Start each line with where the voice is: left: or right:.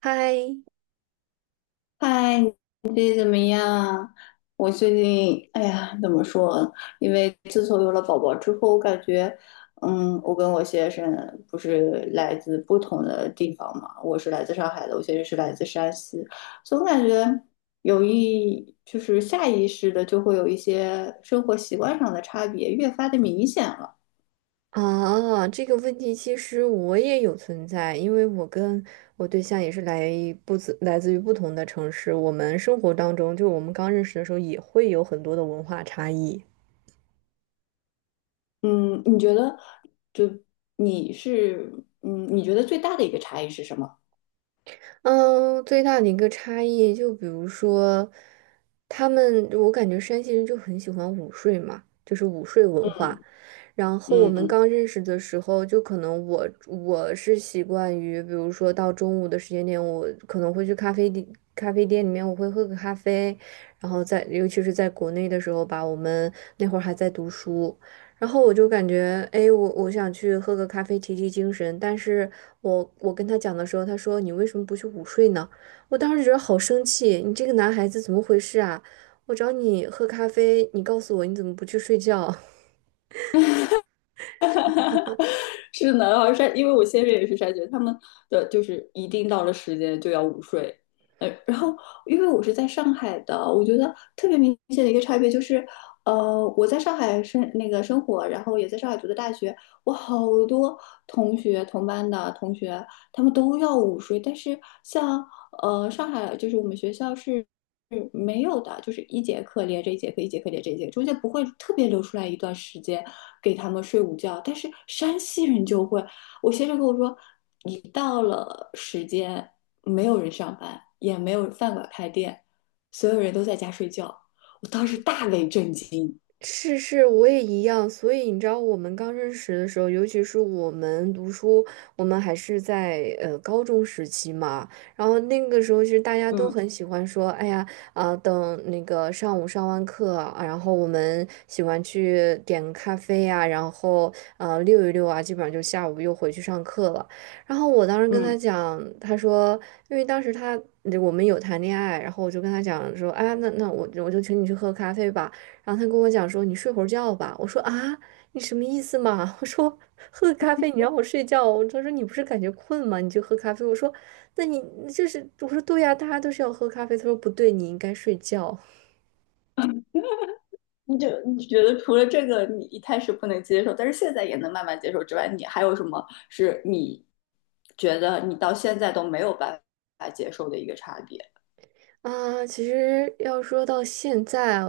right: 嗨，
left: 嗨，你最近怎么样啊？我最近，哎呀，怎么说？因为自从有了宝宝之后，我感觉，嗯，我跟我先生不是来自不同的地方嘛，我是来自上海的，我先生是来自山西，总感觉有一，就是下意识的就会有一些生活习惯上的差别，越发的明显了。
right: 啊，这个问题其实我也有存在，因为我跟我对象也是来自于不同的城市，我们生活当中，就我们刚认识的时候也会有很多的文化差异。
left: 嗯，你觉得，就你是，嗯，你觉得最大的一个差异是什么？
right: 嗯，最大的一个差异，就比如说，我感觉山西人就很喜欢午睡嘛，就是午睡文化。然后我们
left: 嗯。
right: 刚认识的时候，就可能我是习惯于，比如说到中午的时间点，我可能会去咖啡店，咖啡店里面我会喝个咖啡，然后尤其是在国内的时候吧，我们那会儿还在读书，然后我就感觉，哎，我想去喝个咖啡提提精神，但是我跟他讲的时候，他说你为什么不去午睡呢？我当时觉得好生气，你这个男孩子怎么回事啊？我找你喝咖啡，你告诉我你怎么不去睡觉？
left: 是的，然后筛，因为我先生也是筛选，他们的就是一定到了时间就要午睡。然后因为我是在上海的，我觉得特别明显的一个差别就是，我在上海生那个生活，然后也在上海读的大学，我好多同班的同学，他们都要午睡，但是像上海就是我们学校是嗯，没有的，就是一节课连着一节课，一节课连着一节课，中间不会特别留出来一段时间给他们睡午觉。但是山西人就会，我先生跟我说，一到了时间，没有人上班，也没有饭馆开店，所有人都在家睡觉。我当时大为震惊。
right: 是是，我也一样。所以你知道，我们刚认识的时候，尤其是我们读书，我们还是在高中时期嘛。然后那个时候，其实大家都
left: 嗯
right: 很喜欢说，哎呀，啊、等那个上午上完课啊然后我们喜欢去点个咖啡呀、然后溜一溜啊，基本上就下午又回去上课了。然后我当时跟他
left: 嗯，
right: 讲，他说，因为当时我们有谈恋爱，然后我就跟他讲说，哎，那我就请你去喝咖啡吧。然后他跟我讲说你睡会儿觉吧。我说啊，你什么意思嘛？我说喝个咖啡你让我睡觉。他说你不是感觉困吗？你就喝咖啡。我说那你就是我说对呀、大家都是要喝咖啡。他说不对，你应该睡觉。
left: 你觉得除了这个你一开始不能接受，但是现在也能慢慢接受之外，你还有什么是你觉得你到现在都没有办法接受的一个差别？
right: 啊，其实要说到现在，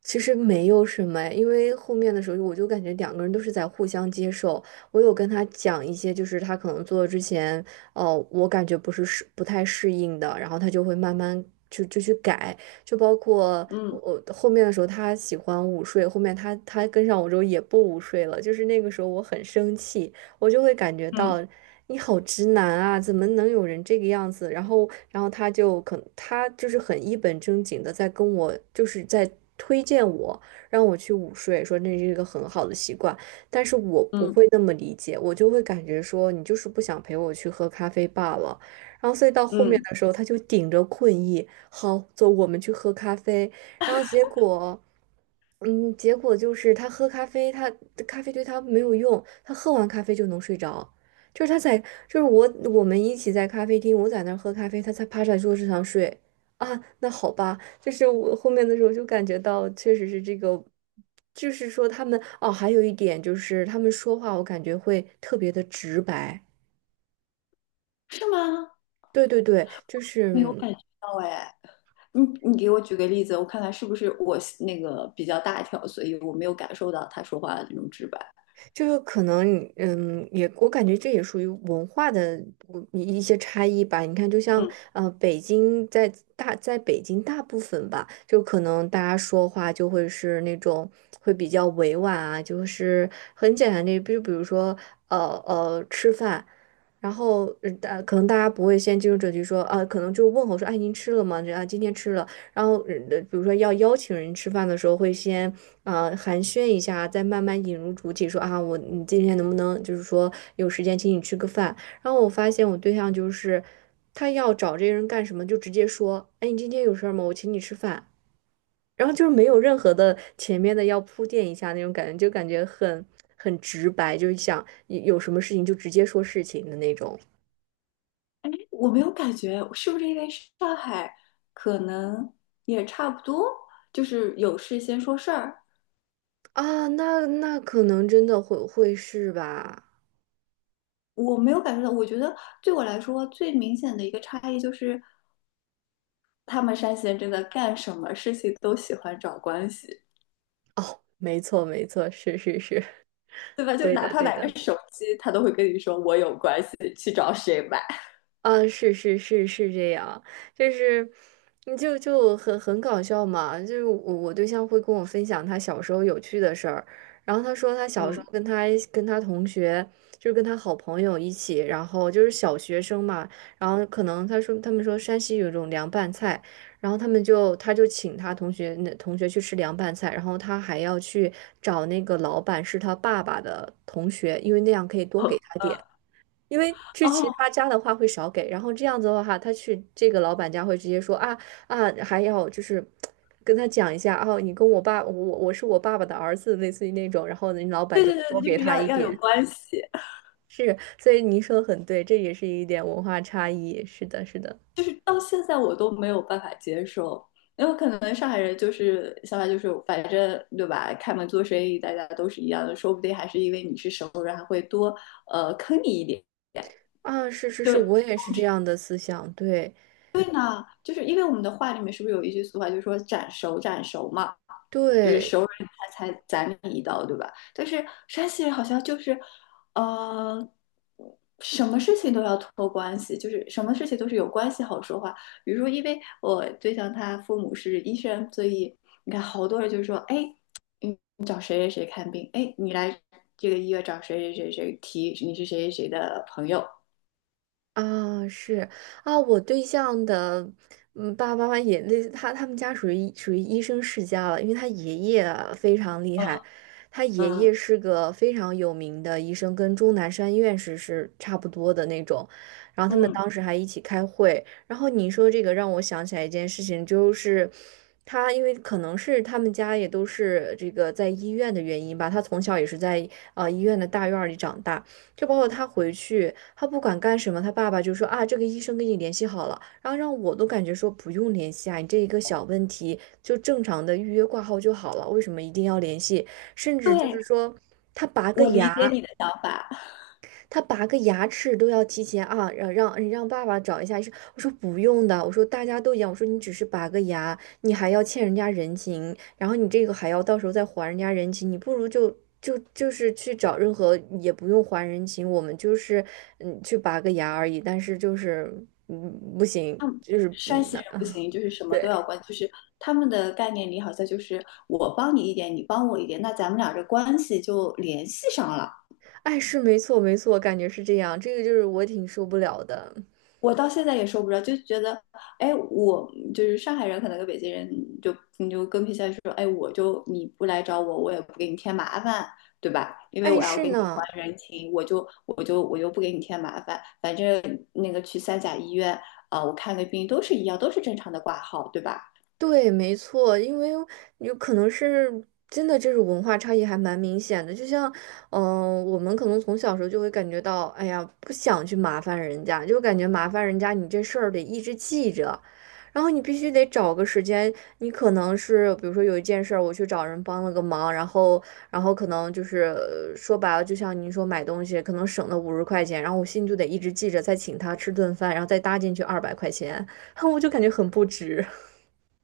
right: 其实没有什么，哎，因为后面的时候我就感觉两个人都是在互相接受。我有跟他讲一些，就是他可能做之前，哦，我感觉不太适应的，然后他就会慢慢就去改，就包括我
left: 嗯
right: 我后面的时候，他喜欢午睡，后面他跟上我之后也不午睡了，就是那个时候我很生气，我就会感觉
left: 嗯
right: 到你好直男啊，怎么能有人这个样子？然后他就是很一本正经的在跟我，就是在推荐我，让我去午睡，说那是一个很好的习惯。但是我不
left: 嗯
right: 会那么理解，我就会感觉说你就是不想陪我去喝咖啡罢了。然后所以到后面
left: 嗯，
right: 的时候，他就顶着困意，好，走，我们去喝咖啡。然后结果。结果就是他喝咖啡，咖啡对他没有用，他喝完咖啡就能睡着。就是他在，就是我们一起在咖啡厅，我在那儿喝咖啡，他才趴在桌子上睡。啊，那好吧，就是我后面的时候就感觉到，确实是这个，就是说他们还有一点就是他们说话，我感觉会特别的直白。
left: 是吗？
right: 对对对，就是。
left: 没有
right: 嗯
left: 感觉到哎，你给我举个例子，我看看是不是我那个比较大条，所以我没有感受到他说话的那种直白。
right: 就是可能你我感觉这也属于文化的不一一些差异吧。你看，就像
left: 嗯，
right: 北京在大在北京大部分吧，就可能大家说话就会是那种会比较委婉啊，就是很简单的，就比如说呃吃饭，然后可能大家不会先进入主题说啊，可能就问候说，哎，您吃了吗？这啊，今天吃了。然后，比如说要邀请人吃饭的时候，会先啊寒暄一下，再慢慢引入主体，说啊，你今天能不能就是说有时间请你吃个饭？然后我发现我对象就是他要找这个人干什么，就直接说，哎，你今天有事儿吗？我请你吃饭。然后就是没有任何的前面的要铺垫一下那种感觉，就感觉很直白，就是想有什么事情就直接说事情的那种
left: 我没有感觉，是不是因为上海可能也差不多，就是有事先说事儿，
right: 啊。那可能真的会是吧？
left: 我没有感觉到。我觉得对我来说最明显的一个差异就是，他们山西人真的干什么事情都喜欢找关系。
right: 哦，没错，没错，是是是，
left: 对吧？就
right: 对
left: 哪
right: 的，
left: 怕
right: 对
left: 买个
right: 的。
left: 手机，他都会跟你说我有关系，去找谁买。
right: 啊，是是是是这样，就是你就很搞笑嘛，就是我对象会跟我分享他小时候有趣的事儿，然后他说他小时
left: 嗯，
right: 候跟他同学，就是跟他好朋友一起，然后就是小学生嘛，然后可能他说他们说山西有一种凉拌菜，然后他就请他同学那去吃凉拌菜，然后他还要去找那个老板是他爸爸的同学，因为那样可以多
left: 哦，
right: 给他点。因为去其
left: 哦
right: 他家的话会少给，然后这样子的话，他去这个老板家会直接说啊，还要就是跟他讲一下哦，你跟我爸，我是我爸爸的儿子，类似于那种，然后人老板
left: 对
right: 就会
left: 对
right: 多
left: 对，就
right: 给
left: 是
right: 他
left: 要
right: 一
left: 要有
right: 点。
left: 关系，
right: 是，所以您说的很对，这也是一点文化差异。是的，是的，
left: 就是到现在我都没有办法接受，因为可能上海人就是想法就是反正对吧？开门做生意大家都是一样的，说不定还是因为你是熟人，还会多坑你一点。
right: 啊，是是是，
left: 就
right: 我也是这样的思想，对
left: 就是因为我们的话里面是不是有一句俗话，就是说斩熟斩熟嘛，就是
right: 对，
left: 熟人才斩你一刀，对吧？但是山西人好像就是，呃，什么事情都要托关系，就是什么事情都是有关系好说话。比如说，因为我对象他父母是医生，所以你看好多人就说，哎，你找谁谁谁看病，哎，你来这个医院找谁谁谁谁提你是谁谁谁的朋友，
right: 啊，是啊，我对象的爸爸妈妈也那他他们家属于属于医生世家了，因为他爷爷啊非常厉
left: 嗯
right: 害，他爷爷
left: 嗯
right: 是个非常有名的医生，跟钟南山院士是差不多的那种。然后他们
left: 嗯，
right: 当时还一起开会，然后你说这个让我想起来一件事情，就是因为可能是他们家也都是这个在医院的原因吧，他从小也是在医院的大院儿里长大。就包括他回去，他不管干什么，他爸爸就说啊，这个医生跟你联系好了，然后让我都感觉说不用联系啊，你这一个小问题就正常的预约挂号就好了，为什么一定要联系？甚至就是
left: 对，
right: 说他拔个
left: 我理解
right: 牙。
left: 你的想法。
right: 他拔个牙齿都要提前啊，让爸爸找一下医生。我说不用的，我说大家都一样，我说你只是拔个牙，你还要欠人家人情，然后你这个还要到时候再还人家人情，你不如就是去找任何也不用还人情，我们就是去拔个牙而已，但是就是嗯不行，就是
left: 山西人不行，就是什么
right: 对，
left: 都要关，就是他们的概念里好像就是我帮你一点，你帮我一点，那咱们俩这关系就联系上了。
right: 哎是没错没错，感觉是这样，这个就是我挺受不了的。
left: 我到现在也说不着，就觉得，哎，我就是上海人，可能跟北京人就你就更偏向于说，哎，我就你不来找我，我也不给你添麻烦，对吧？因为
right: 碍
left: 我要
right: 事
left: 给你
right: 呢？
left: 还人情，我就不给你添麻烦，反正那个去三甲医院啊、我看个病都是一样，都是正常的挂号，对吧？
right: 对，没错，因为有可能是真的，这种文化差异还蛮明显的。就像，我们可能从小时候就会感觉到，哎呀，不想去麻烦人家，就感觉麻烦人家，你这事儿得一直记着，然后你必须得找个时间，你可能是比如说有一件事儿，我去找人帮了个忙，然后，可能就是说白了，就像您说买东西，可能省了50块钱，然后我心里就得一直记着，再请他吃顿饭，然后再搭进去200块钱，我就感觉很不值。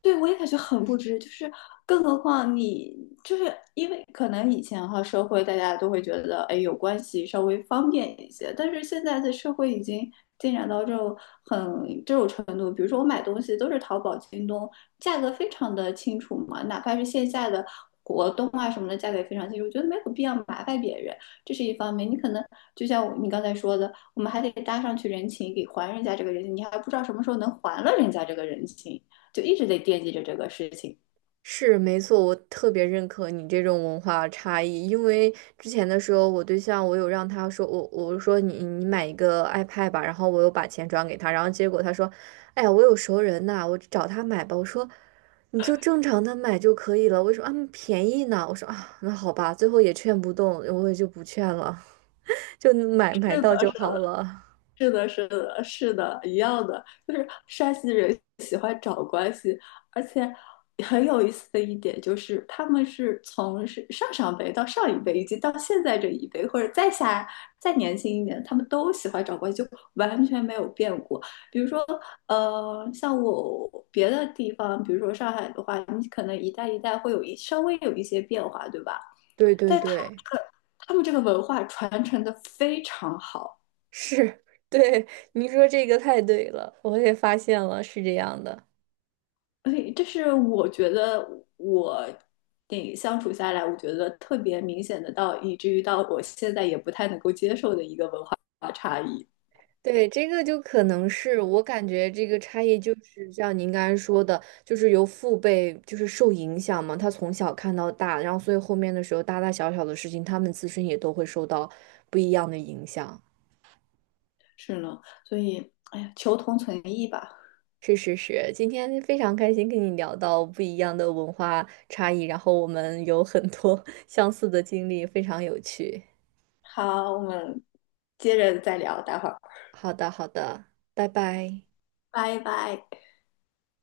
left: 对，我也感觉很不值，就是更何况你就是因为可能以前哈社会大家都会觉得，哎，有关系稍微方便一些，但是现在的社会已经进展到这种这种程度，比如说我买东西都是淘宝、京东，价格非常的清楚嘛，哪怕是线下的活动啊什么的，价格也非常清楚，我觉得没有必要麻烦别人，这是一方面。你可能就像你刚才说的，我们还得搭上去人情，给还人家这个人情，你还不知道什么时候能还了人家这个人情。就一直在惦记着这个事情。
right: 是没错，我特别认可你这种文化差异，因为之前的时候，我对象我有让他说，我说你买一个 iPad 吧，然后我又把钱转给他，然后结果他说，哎呀，我有熟人呐，我找他买吧。我说你就正常的买就可以了，为什么啊便宜呢？我说啊，那好吧，最后也劝不动，我也就不劝了，就买
left: 是
right: 到
left: 的，
right: 就
left: 是的，
right: 好了。
left: 是的，是的，是的，一样的，就是山西人喜欢找关系，而且很有意思的一点就是，他们是上上辈到上一辈，以及到现在这一辈，或者再下再年轻一点，他们都喜欢找关系，就完全没有变过。比如说，像我别的地方，比如说上海的话，你可能一代一代会稍微有一些变化，对吧？
right: 对对
left: 但
right: 对，
left: 他们这个文化传承的非常好，
right: 是，对，你说这个太对了，我也发现了，是这样的。
left: 所以这是我觉得我相处下来，我觉得特别明显的到，以至于到我现在也不太能够接受的一个文化差异。
right: 对，这个就可能是我感觉这个差异，就是像您刚才说的，就是由父辈就是受影响嘛，他从小看到大，然后所以后面的时候大大小小的事情，他们自身也都会受到不一样的影响。
left: 是呢，所以哎呀，求同存异吧。
right: 是是是，今天非常开心跟你聊到不一样的文化差异，然后我们有很多 相似的经历，非常有趣。
left: 好，我们接着再聊，待会儿，
right: 好的好的，拜拜。
left: 拜拜。